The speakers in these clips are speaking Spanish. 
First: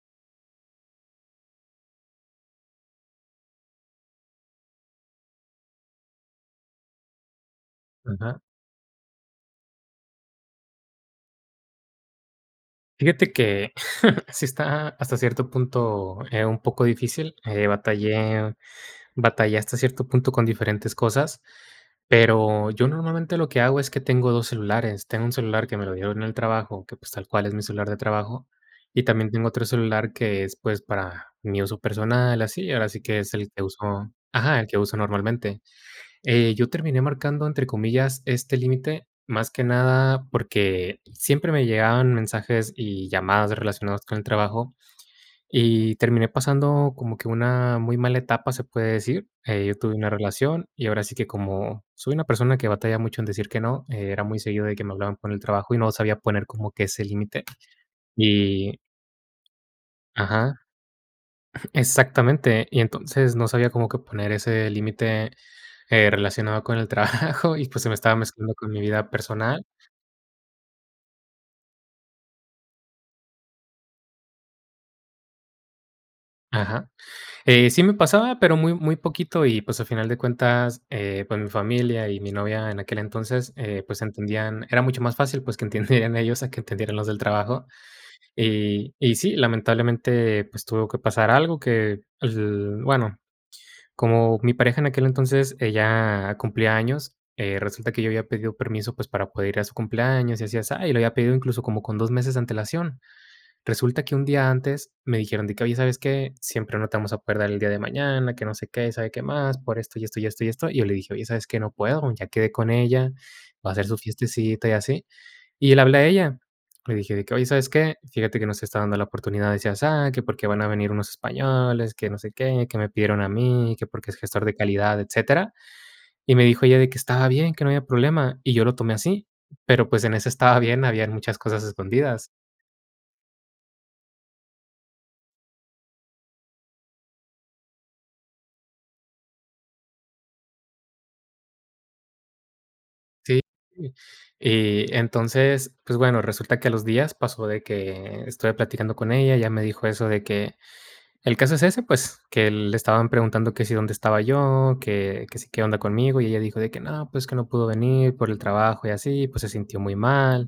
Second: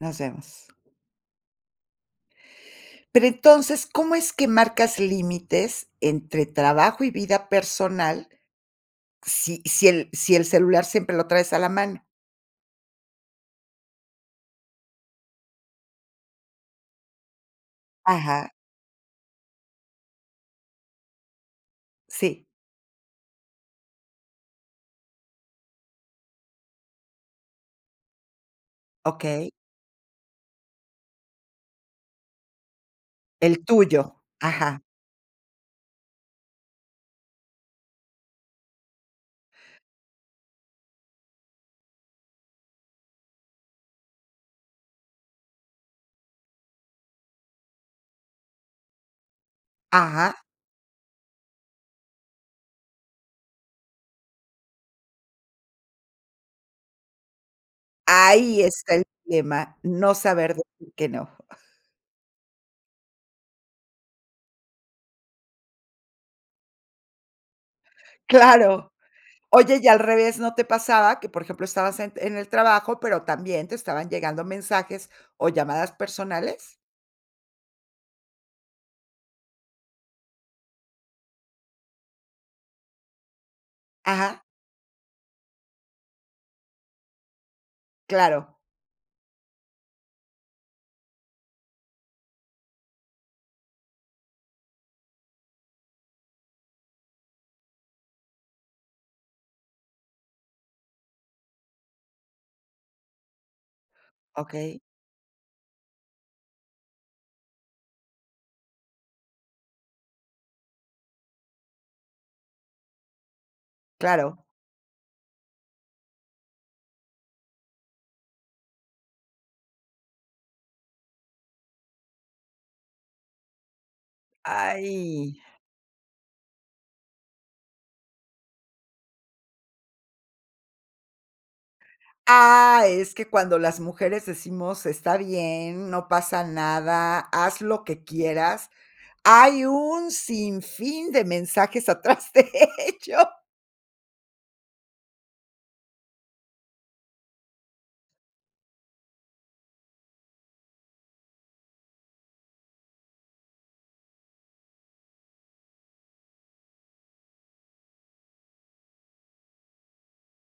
Nos vemos. Pero entonces, ¿cómo es que marcas límites entre trabajo y vida personal, Ajá. si si el si el celular siempre lo traes a la mano? Fíjate que sí está hasta cierto punto, eh, un poco difícil, eh, Ajá. batallé batallé hasta cierto punto con diferentes cosas, Sí. pero, yo normalmente, lo que hago es que tengo 2 celulares. Tengo 1 celular que me lo dieron en el trabajo, que pues, tal cual es mi celular de trabajo, y también tengo Okey. otro celular que es, pues, para mi uso personal, así, ahora sí que es el que El uso tuyo, Ajá, el que ajá. uso normalmente, eh, yo terminé marcando, entre comillas, este límite, más que nada porque siempre me llegaban mensajes y llamadas de relacionadas con el trabajo, y terminé pasando como que una muy mala etapa, se puede decir, eh, yo tuve una Ajá. relación, y ahora sí que como soy una persona que batalla mucho en decir que no, era muy seguido de que me hablaban por el trabajo, y no sabía poner como que ese límite, Ahí y está el tema, no saber Ajá. decir que no. Exactamente. Y entonces, no sabía como que poner ese límite, eh, relacionado con el trabajo y, pues, se me estaba mezclando con mi Claro. vida personal. Oye, y al revés, ¿no te pasaba que, por ejemplo, estabas en en el trabajo, pero también te estaban llegando mensajes o llamadas personales? Ajá, eh, sí me pasaba, pero, muy, muy poquito y, pues, a final de cuentas, eh, pues, mi familia y mi novia en aquel entonces, eh, pues, Ajá. entendían era mucho más fácil, pues, que entendieran ellos a que entendieran los del trabajo. Claro. Y y sí, lamentablemente, pues, tuvo que pasar algo que, l bueno, como mi pareja en aquel entonces, ella cumplía años, eh, resulta que yo había pedido permiso, pues, para poder ir a su cumpleaños y así, asá, y, lo había pedido incluso como con 2 meses de antelación. Resulta que un día Okey. antes me dijeron de que: "Oye, ¿sabes qué?, siempre no te vamos a poder dar el día de mañana, que no sé qué, y sabe qué más, por esto, y esto, y esto, y esto". Y yo le dije: "Oye, ¿sabes qué?, no puedo, ya quedé con ella, va a hacer su Claro. fiestecita y así". Y le hablé a ella. Le dije, de que: "Oye, ¿sabes qué?, fíjate que no se está dando la oportunidad de así, asá, que porque van a venir unos españoles, que no sé qué, que me pidieron a mí, que porque es gestor de calidad, ¡Ay! etcétera". Y me dijo ella, de que estaba bien, que no había problema, y yo lo tomé así. Pero, pues, en ese estaba bien, habían muchas cosas escondidas. Ah, es que cuando las mujeres decimos: "Está bien, no pasa nada, haz lo que quieras". Hay un sinfín de mensajes atrás de ello. Sí, sí, y entonces, pues bueno, resulta que a los días pasó de que estuve platicando con ella. Ella me dijo eso de que el caso es ese, pues, que le estaban preguntando que si dónde estaba yo, que que si, qué onda conmigo, y, ella dijo de que: "No, pues que no pudo venir por el trabajo y así, pues, se sintió muy mal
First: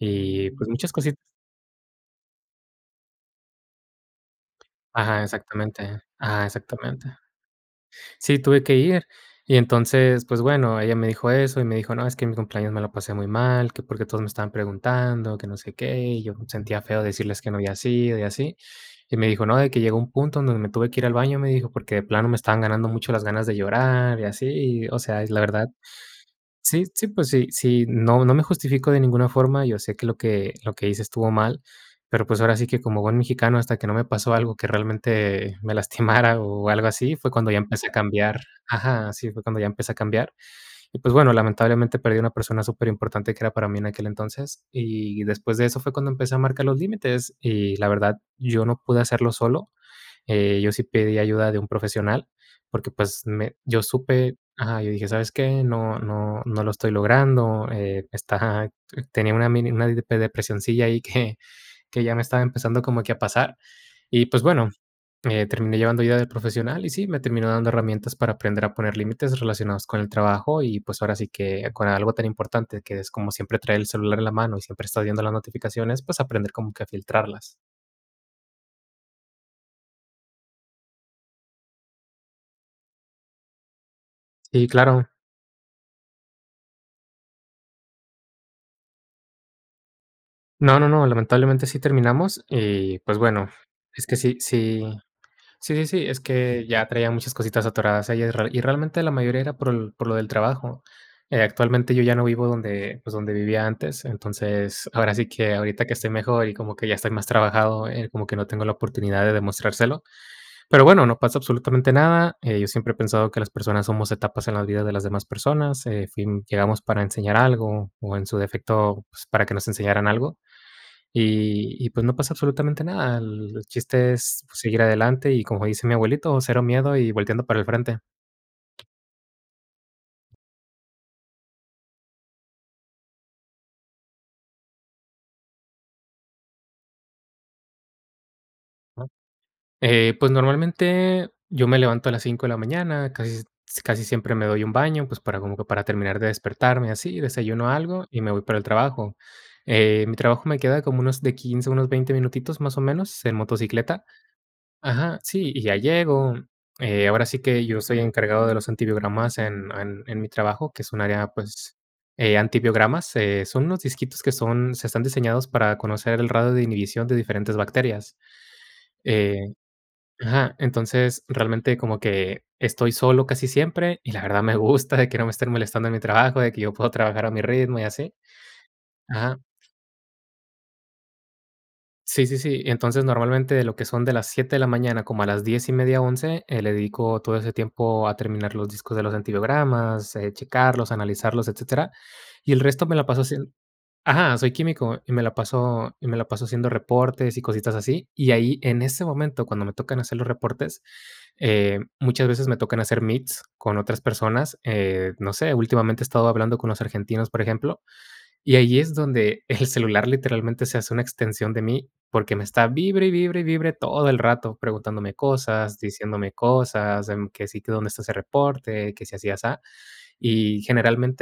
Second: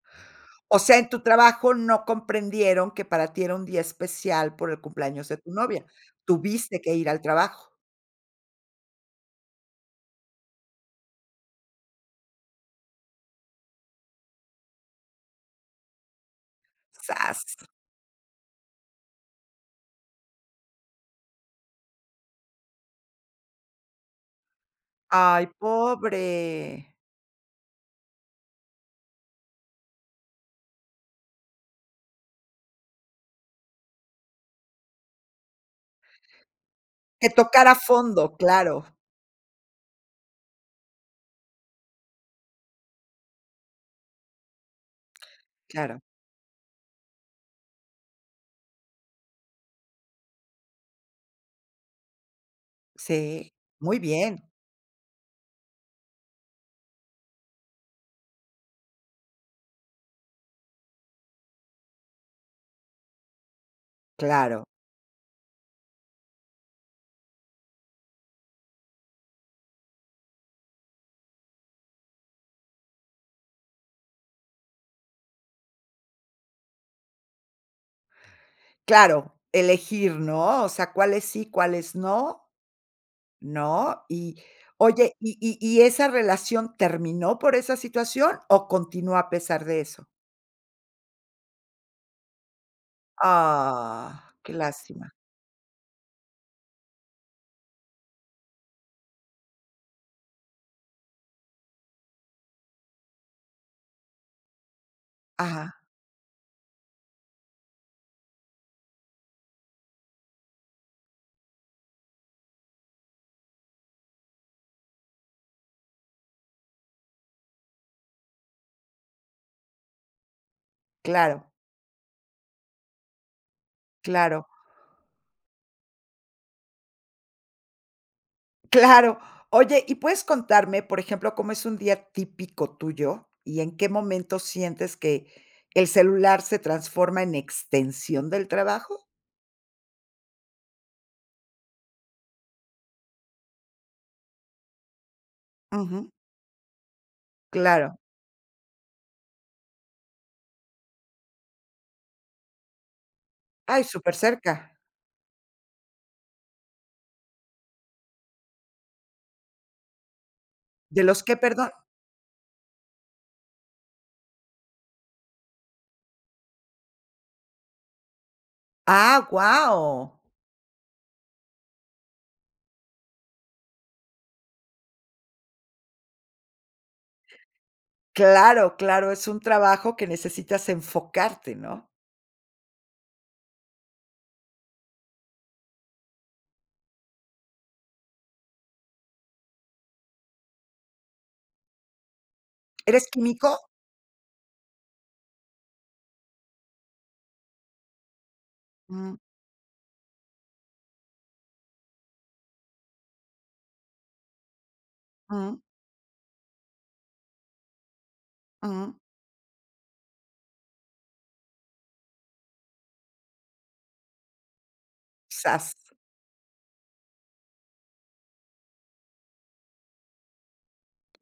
y pues O muchas sea, en cosit" tu trabajo no comprendieron que para ti era un día especial por el Ajá, cumpleaños de tu novia. exactamente. Ajá, Tuviste que ir exactamente. al trabajo. Sí, tuve que ir. Y entonces, pues bueno, ella me dijo eso, y me dijo: "No, es que mi cumpleaños me lo pasé muy mal, que porque todos me estaban preguntando, que no sé qué. Y yo sentía feo decirles que no Zas. habías ido y así". Y me dijo: "No, de que llegó un punto donde me tuve que ir al baño", me dijo: "Porque de plano me estaban ganando mucho las ganas de llorar y así". Y, o sea, es la ¡Ay, verdad, sí pobre! sí, pues sí sí, no, no me justificó de ninguna forma, yo sé que lo que lo que hice estuvo mal, pero, pues, ahora sí que como buen mexicano hasta que no me pasó algo que realmente, me lastimara, o, algo así, ¡Que fue cuando ya tocara empecé a fondo, cambiar. claro! Ajá, sí, fue cuando ya empecé a cambiar. Y pues bueno, lamentablemente, perdí una persona superimportante, que era para mí en aquel entonces. Y después de eso fue Claro. cuando empecé a marcar los límites, y la verdad, yo no pude hacerlo solo, eh, yo sí pedí ayuda de un profesional, porque pues, Sí, me yo ¡muy supe bien! Ajá, yo dije: "¿Sabes qué?, no no no lo estoy logrando, eh, esta" Ajá, tenía una mini una depi depresioncilla ahí, que que ya me estaba empezando como que a pasar, y, pues, Claro. bueno, eh, terminé llevando ayuda de profesional, y, sí me terminó dando herramientas para aprender a poner límites relacionados con el trabajo, y, pues, ahora sí que con algo tan importante, que es como siempre traer el celular en la mano, y siempre estás viendo las notificaciones, pues, aprender como que a filtrarlas. Claro, elegir, ¿no? O sea, cuáles sí, cuáles no. ¿No? Y Sí, claro. oye, y y y esa relación terminó por esa situación, ¿o, continúa a pesar de eso? No, no, no, lamentablemente sí terminamos, y, pues, bueno, es que Ah, sí qué sí lástima. sí, sí, sí, es que ya traía muchas cositas atoradas ahí. Y y realmente la mayoría era por por lo del trabajo. Eh, actualmente, yo ya no vivo donde, pues, donde vivía antes. Entonces, ahora sí que Ajá. ahorita que estoy mejor, y como que ya estoy más trabajado, eh, como que no tengo la oportunidad de demostrárselo. Pero, bueno, no pasa absolutamente nada. Eh, yo siempre he pensado que las personas somos etapas en la vida de las demás personas. En fin, llegamos para enseñar algo, o, en su defecto, pues, para que nos enseñaran algo. Claro. Y y pues, no pasa absolutamente nada. El chiste es, Claro. pues, seguir adelante y, como dice mi abuelito: "Cero miedo y volteando para el frente". Claro. Oye, ¿y puedes contarme, por ejemplo, cómo es un día típico tuyo? ¿Y en qué momento sientes que el celular se transforma en extensión del trabajo? Ajá. Eh, pues, normalmente yo me levanto a las 5 de la mañana, casi s casi siempre me doy un baño, pues, para, como que para Ujú. terminar de despertarme así, desayuno Claro. algo y me voy para el trabajo. Eh, mi trabajo me queda como, unos de 15, unos 20 minutitos, más o menos, en Ay, motocicleta. súper cerca. Ajá, sí, y ya llego, eh, ahora sí que, yo soy encargado de los antibiogramas en en mi trabajo, que es un ¿De los área, qué, perdón? pues, eh, antibiogramas, eh, son unos disquitos que son, se están diseñados para conocer el radio de inhibición de diferentes bacterias. ¡Ah, Eh, guau! ajá, entonces, realmente como que estoy solo casi siempre, y la verdad, me gusta de que no me estén molestando en mi trabajo, de que yo puedo trabajar a mi ritmo y así. Claro, claro, es Ajá. un trabajo que necesitas enfocarte, ¿no? Sí, sí, sí. Y, entonces, normalmente, de lo que son de las 7 de la mañana, como a las 10 1/2, 11. Le dedico todo ese tiempo a terminar los discos de los antibiogramas, eh, checarlos, analizarlos, etcétera. Y el resto me la ¿Eres paso hacien químico? Ajá, soy químico, y me la paso y me la paso haciendo reportes y cositas así. Y ahí, en ese Mm. momento, cuando me tocan hacer los reportes, eh, muchas veces me tocan hacer meets con otras personas. Eh, no sé, Ujú. últimamente he estado hablando con los argentinos, por ejemplo, y ahí es Ujú. donde el celular literalmente se hace una extensión de mí, porque me está vibre, y vibre, y vibre todo el rato. Preguntándome Zas. cosas, diciéndome cosas, de, mm, que si tu dónde está ese reporte, que si así, asá. Y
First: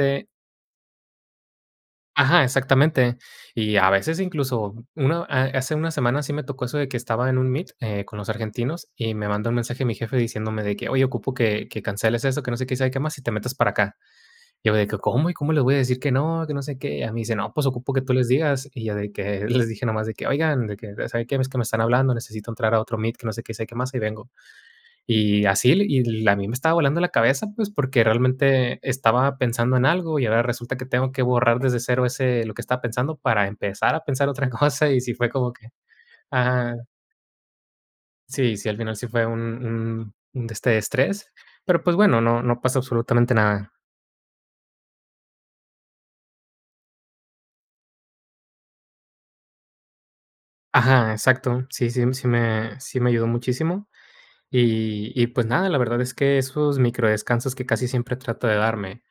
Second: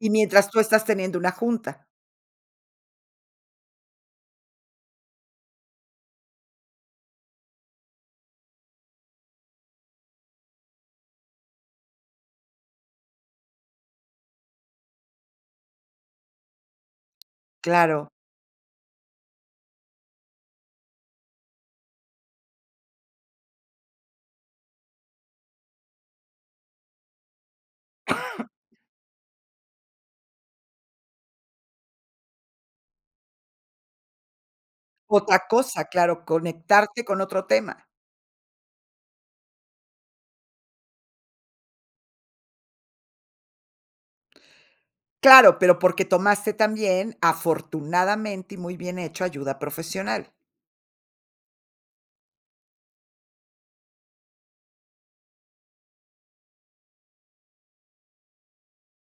¿Y mientras, tú estás teniendo una junta? Ajá, exactamente. Y a veces, incluso, una a hace 1 semana sí me tocó eso de que estaba en un meet, eh, con los argentinos, y me manda un mensaje mi jefe diciéndome de que: "Oye ocupo que que canceles eso, que no sé qué, y sabe que más, y te metas para acá". Y yo de que: "¿Cómo? ¿Y cómo les voy a decir que no? Que no sé qué". Y ya me dice: "No, pues ocupo que Claro. tú les digas", y ya de que les dije, nomás de que: "Oigan, de que, ¿saben qué? Es que me están hablando, necesito entrar a otro meet, que no sé qué, sabe qué más, hay vengo". Y así, l y l a mí me estaba volando la cabeza, pues, porque realmente estaba pensando en algo y ahora resulta, que tengo que borrar desde cero, ese lo que estaba pensando para empezar a pensar otra cosa. Y sí fue Otra como que cosa, claro, ajá. conectarte con otro tema. Sí, sí, al final sí fue un un un de este estrés, pero, pues, bueno, no no pasa absolutamente nada. Claro, pero porque tomaste también, afortunadamente, y muy bien hecho ayuda profesional. Ajá, exacto. Sí, sí, sí me sí me ayudó muchísimo, y y pues, nada, la verdad es que esos micro descansos que casi siempre trato de darme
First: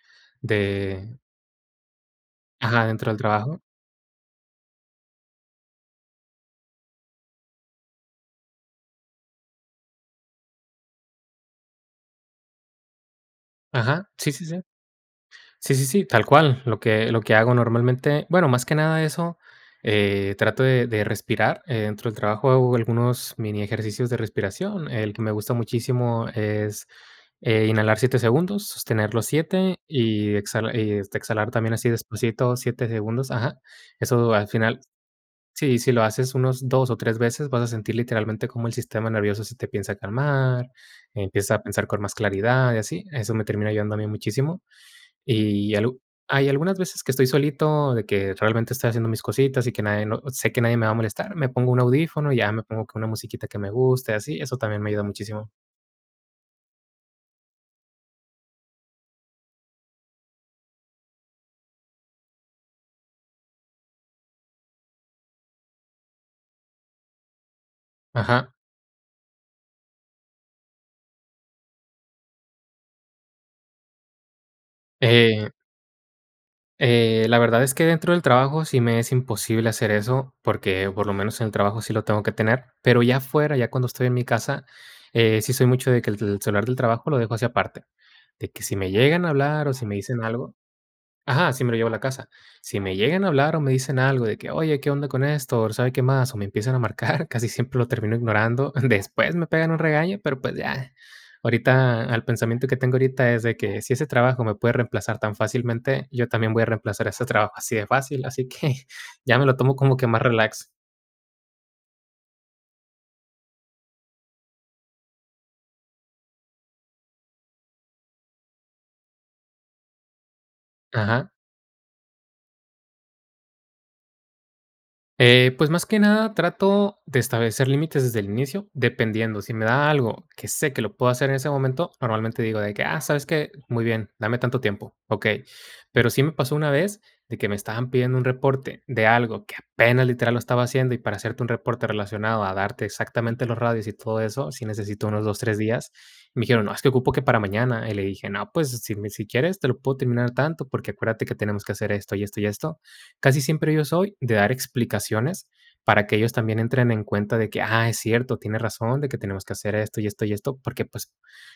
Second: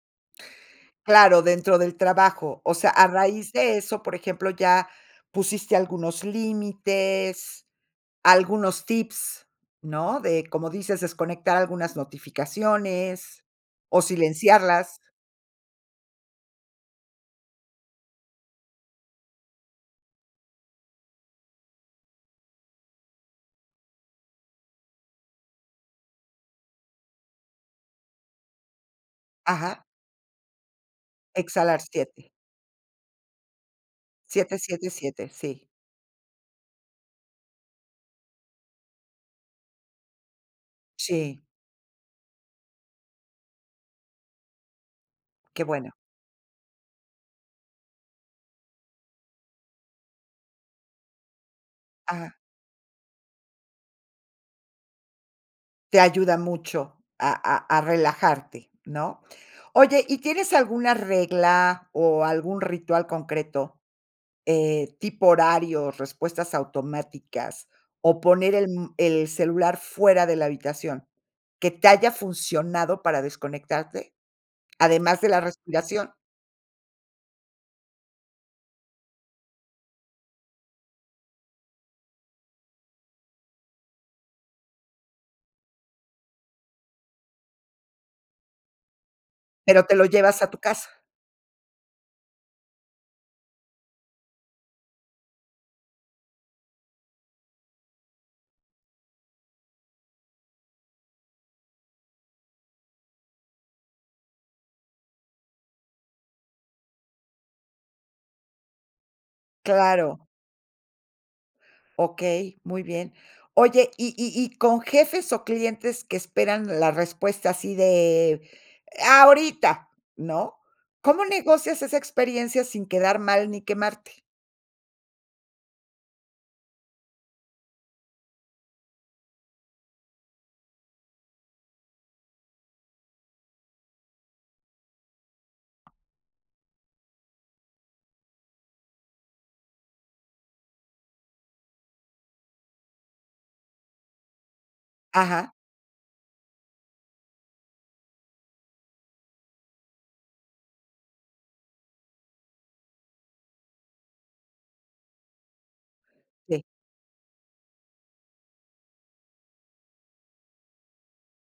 de Claro, dentro del trabajo. O Ajá, sea, a dentro del raíz trabajo. de eso, por ejemplo, ya pusiste algunos límites, algunos tips, ¿no?, de, como dices, desconectar algunas notificaciones o Ajá, sí, sí, sí. silenciarlas. Sí, sí, sí, tal cual, lo que lo que hago normalmente, bueno, más que nada eso, eh, trato de de respirar, eh, dentro del trabajo hago algunos mini ejercicios de respiración, el que me gusta muchísimo es, eh, inhalar 7 segundos, sostener los 7 Ajá. y exhala y este, exhalar también Exhalar así 7. despacito 7 segundos. Ajá. Eso al siete, final siete, siete, sí. sí, si lo haces unos 2 o 3 veces, vas a sentir literalmente, como el sistema nervioso se te empieza a calmar, Sí. empieza a pensar con más claridad y así. Eso me termina ayudando a mí muchísimo. Qué Y bueno. algo hay algunas veces que estoy solito, de que realmente, estoy haciendo mis cositas y que nadie no sé que nadie me va a molestar, me pongo un Ajá. audífono, y ya me pongo con una musiquita que me guste, así, eso también me ayuda muchísimo. Te ayuda mucho a a a relajarte, ¿no? Oye, ¿y tienes alguna regla, o, algún ritual concreto? Eh, ¿tipo horarios, respuestas automáticas, o, Ajá. poner el, mm, el celular fuera de la habitación, que te haya funcionado para desconectarte, además de la Eh respiración? eh, la verdad es que dentro del trabajo sí me es imposible hacer eso, porque por lo menos en el trabajo sí lo tengo que tener, pero ya afuera, ya cuando estoy en mi casa, eh, sí soy mucho de que el tel celular del trabajo lo dejo así aparte, de que si me llegan a hablar, o, Pero si te me lo dicen llevas a algo tu casa. Ajá, sí me lo llevo a la casa. Si me llegan a hablar, o, me dicen algo de que: "Oye, qué onda con esto, o sabe qué más", o me empiezan a marcar, casi siempre lo termino ignorando. Después me pegan un regaño, pero, pues ya. Ahorita, al pensamiento que tengo ahorita es de que si ese trabajo me puede reemplazar tan fácilmente, yo también voy a reemplazar ese trabajo así de fácil, así que ya me lo tomo como que más Claro. relax. Okey, muy bien. Oye, y y y con jefes, o, clientes que esperan la respuesta así de e ¡ahorita!, ¿no? ¿Cómo Ajá. negocias esa experiencia sin quedar mal, ni quemarte? Eh, pues, más que nada, trato de establecer límites desde el inicio, dependiendo. Si me da algo que sé que lo puedo hacer en ese momento, normalmente digo de que: "Ah, ¿sabes qué? Muy bien, dame tanto tiempo, okey". Pero sí me pasó una vez de que me estaban pidiendo un reporte de algo que apenas literal lo estaba haciendo, y para hacerte un reporte relacionado a darte exactamente los radios y todo eso, sí necesito unos 2, Ajá. 3 días. Me dijeron: "No, es que ocupo que para mañana". Y le dije: "No, pues si me si quieres te lo puedo terminar tanto, porque acuérdate que tenemos que hacer esto, y esto, y esto". Casi siempre yo soy de dar explicaciones, para que ellos también Sí. entren en cuenta de que: "Ah, es cierto, tienes razón de que tenemos que hacer esto, y esto, y esto". Porque, pues,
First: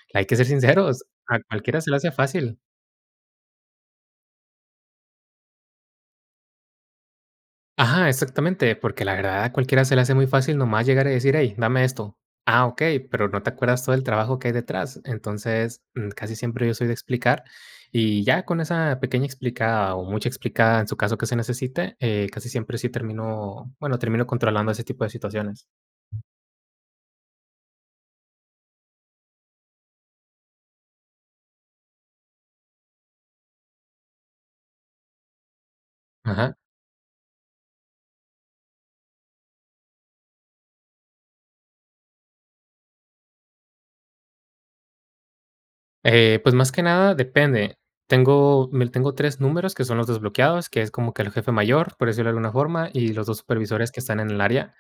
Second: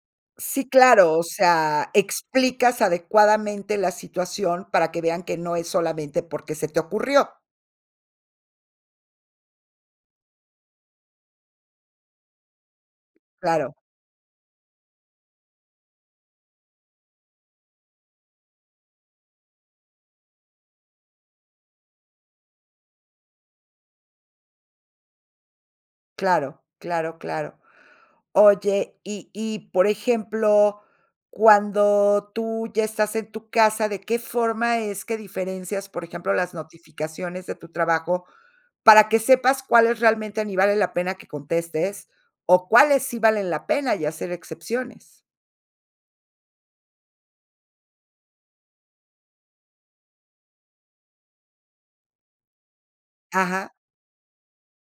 que hay que ser Sí, sinceros, claro, o a cualquiera sea, se le hace fácil. explicas adecuadamente la situación para que vean que no es solamente porque se te ocurrió. Ajá, exactamente, porque la verdad a cualquiera se le hace muy fácil, nomás llegar, y decir: "Hey, dame esto". Ah, okey, pero, ¿no te Claro. acuerdas, todo el trabajo que hay detrás? Entonces, mm, casi siempre yo soy de explicar, y ya con esa pequeña explicada, o, mucha explicada en su caso que se necesite, eh, casi siempre sí termino, bueno, termino controlando ese tipo de situaciones. Claro, claro, claro. Oye, y y por ejemplo, cuando tú ya estás en tu casa, ¿de qué forma es que diferencias, por ejemplo, las Ajá. notificaciones de tu trabajo, para que sepas cuáles realmente ni vale la pena que contestes, o, cuáles sí valen la pena, y hacer excepciones? Eh, pues, más que nada, depende. Tengo m l tengo 3 números que son los desbloqueados, que es como que el jefe mayor, por decirlo de alguna forma, y los 2 Ajá. supervisores que están en el área,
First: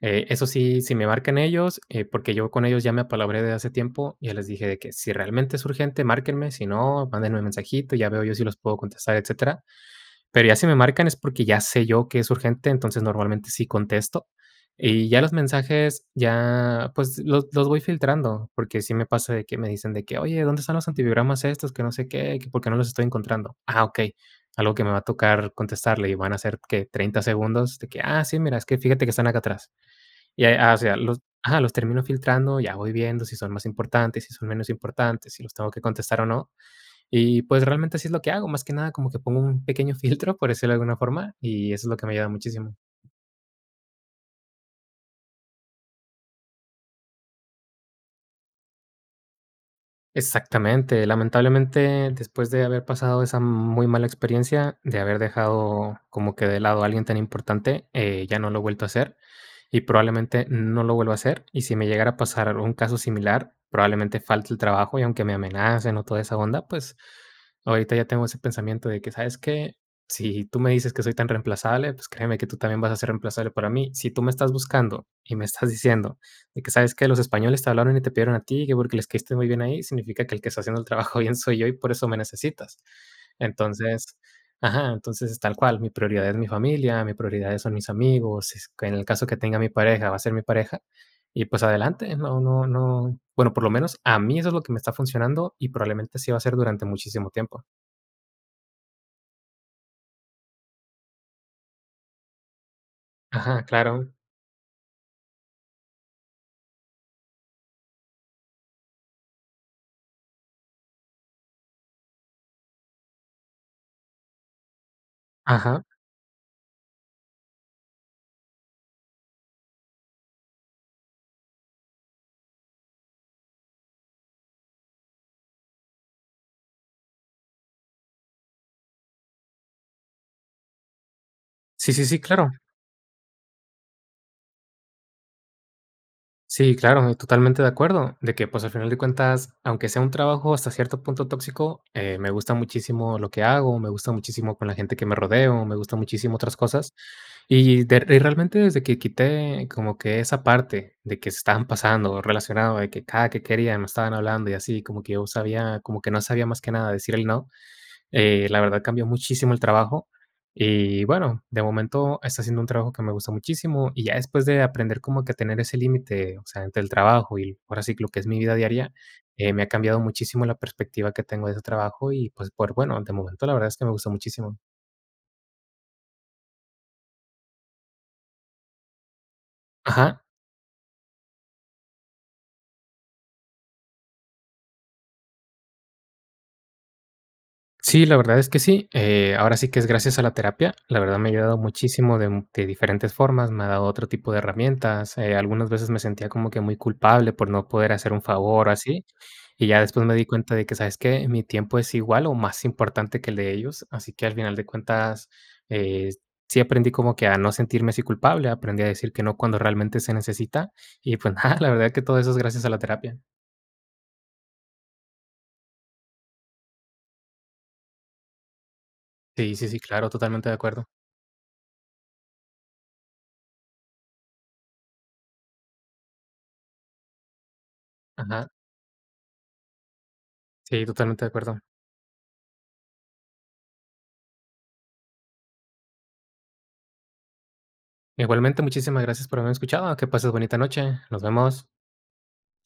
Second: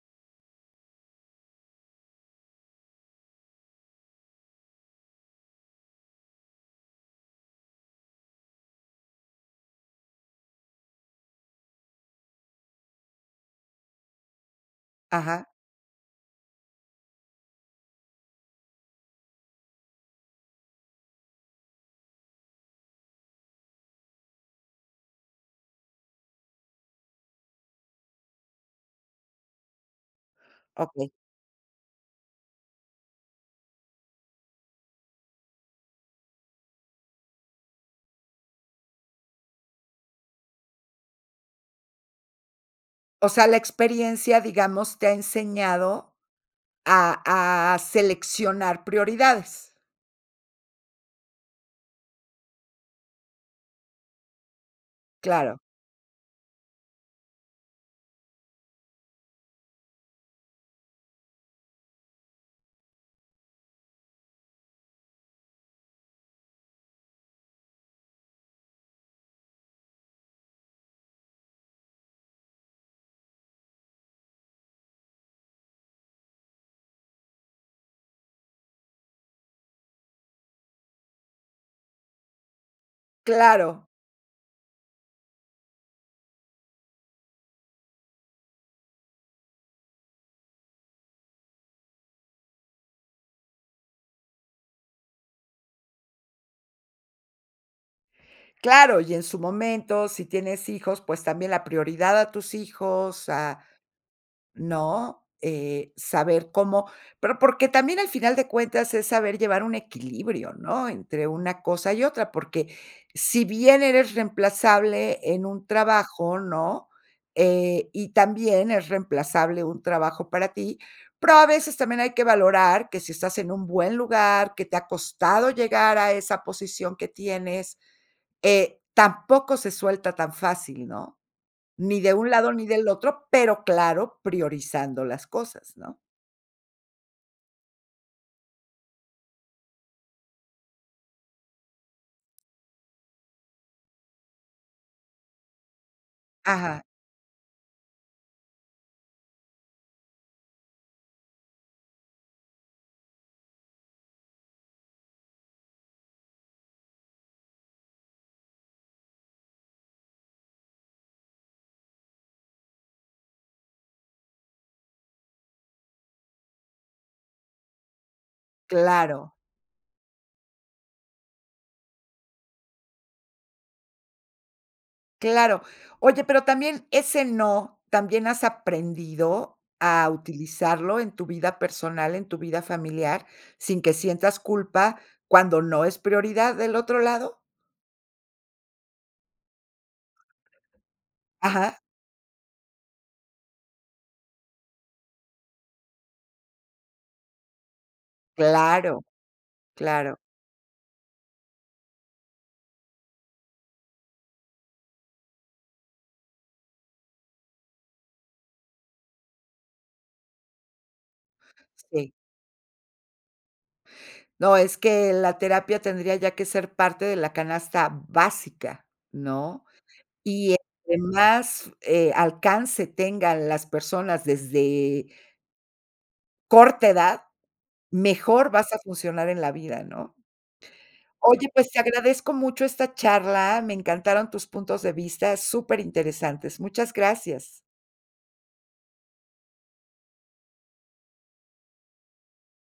eh, esos sí, si me marcan ellos, eh, porque yo con ellos ya me apalabré de hace tiempo, ya les dije de que: "Si realmente es urgente, márquenme, si no, mándenme el mensajito y ya veo yo si los puedo contestar, etcétera". Pero, ya si me marcan es porque ya sé yo que es urgente, entonces, normalmente sí contesto, y ya los Ajá. mensajes ya, pues, los los voy filtrando, porque sí me pasa de que, me dicen de que: "Oye, ¿dónde están los antibiogramas estos?, que no sé qué, y que por qué no los estoy encontrando". Ah, okey. Algo que me va a tocar contestarle y van a ser, ¿qué?, 30 segundos de que: "Ah, sí, mira, es que fíjate que están acá atrás." Y, eh, a o sea, Okey. los Ajá, los termino filtrando, ya voy viendo si son más importantes, si son menos importantes, si los tengo que contestar o no. Y pues, realmente así es lo que hago, más que nada como que pongo un pequeño filtro, por decirlo de alguna forma, y eso es lo que me ha ayudado muchísimo. O sea, la experiencia, digamos, te ha enseñado a a seleccionar prioridades. Exactamente, lamentablemente, después de haber pasado esa muy mala experiencia, de haber Claro. dejado como que de lado a alguien tan importante, eh, ya no lo he vuelto a hacer, y probablemente, no lo vuelva a hacer, y si me llegara a pasar algún caso similar, probablemente falte al trabajo, y aunque me amenacen o toda esa onda, pues, ahorita ya tengo ese pensamiento de que: "¿Sabes qué?, si tú me dices que soy tan reemplazable, pues créeme que tú también vas a ser reemplazable para mí. Si tú me estás buscando, y me estás diciendo de que, '¿Sabes qué? Los españoles te hablaron y te pidieron a ti, que porque les caíste muy bien a ellos', significa que el que está haciendo el trabajo bien soy yo, y por eso me necesitas". ¡Claro! Entonces, ajá, entonces, tal cual, mi prioridad es mi familia, mi prioridad son mis amigos, s en el caso que tenga mi pareja, va a ser mi pareja, y pues adelante, no no no, bueno, por lo menos a mí eso es lo que me está funcionando, y probablemente, así va a ser durante muchísimo tiempo. Claro, y en su momento, si tienes hijos, pues, también la prioridad a tus hijos, a, Ajá, claro. ¿no? Eh, saber cómo pero porque también al final de cuentas, es saber llevar un equilibrio, ¿no? Entre una cosa y otra, porque si bien eres reemplazable en un Ajá. trabajo, ¿no? Eh, y también es reemplazable un trabajo para ti, pero a veces también hay que valorar que si estás en un buen lugar, que te ha costado llegar a esa posición que tienes, eh, tampoco se suelta tan fácil, ¿no? Sí, Ni sí, de sí, un lado, claro. ni del otro, pero claro, priorizando las cosas, ¿no? Sí, claro, y totalmente de acuerdo de que, pues, al final de cuentas, aunque sea un trabajo hasta cierto punto tóxico, eh, me gusta muchísimo lo que hago, me gusta muchísimo con la gente que me rodeo, me gusta muchísimo otras Ajá. cosas. Y de eh, realmente desde que quité como que esa parte, de que se estaban pasando, o relacionado de que cada que quería me estaban hablando, y así, como que yo sabía, como que no sabía más que nada decir el no. Eh, la verdad, cambió muchísimo el trabajo y, bueno, de momento está siendo un trabajo que me gusta muchísimo. Y ya después de aprender como que a tener ese límite, o sea, entre el trabajo y, ahora sí, lo que es mi vida diaria, Claro. eh, me ha cambiado muchísimo la perspectiva que tengo de ese trabajo y, pues, por bueno, de momento la verdad es que me gusta muchísimo. Claro. Oye, pero también ese no, ¿también has aprendido a Ajá. utilizarlo en tu vida personal, en tu vida familiar, sin que sientas culpa, cuando no es prioridad del otro lado? Sí, la verdad es que sí. Eh, ahora sí que es gracias a la terapia. La verdad, me ha ayudado Ajá. muchísimo de de diferentes formas, me ha dado otro tipo de herramientas. Eh, algunas veces me sentía como que muy culpable por no poder hacer un favor o Claro. así. Y ya después me Claro. di cuenta de que, ¿sabes qué?, mi tiempo es igual o más importante que el de ellos. Así que, al final de cuentas, eh, sí aprendí como que a no sentirme así culpable, aprendí a decir que no cuando realmente se necesita. Y, pues, nada, la verdad que Sí. todo eso es gracias a la terapia. No, es que la terapia tendría ya que ser parte de la canasta básica, Sí, ¿no? sí, sí, claro, totalmente de Y acuerdo. entre más, eh, alcance tengan las personas desde corta edad, Ajá. mejor vas a funcionar en la vida, ¿no? Sí, totalmente de Oye, acuerdo. pues te agradezco mucho esta charla, me encantaron tus puntos de vista, súper interesantes. Muchas gracias. Igualmente, muchísimas gracias por haberme escuchado. Ah, que pases bonita noche. Nos vemos.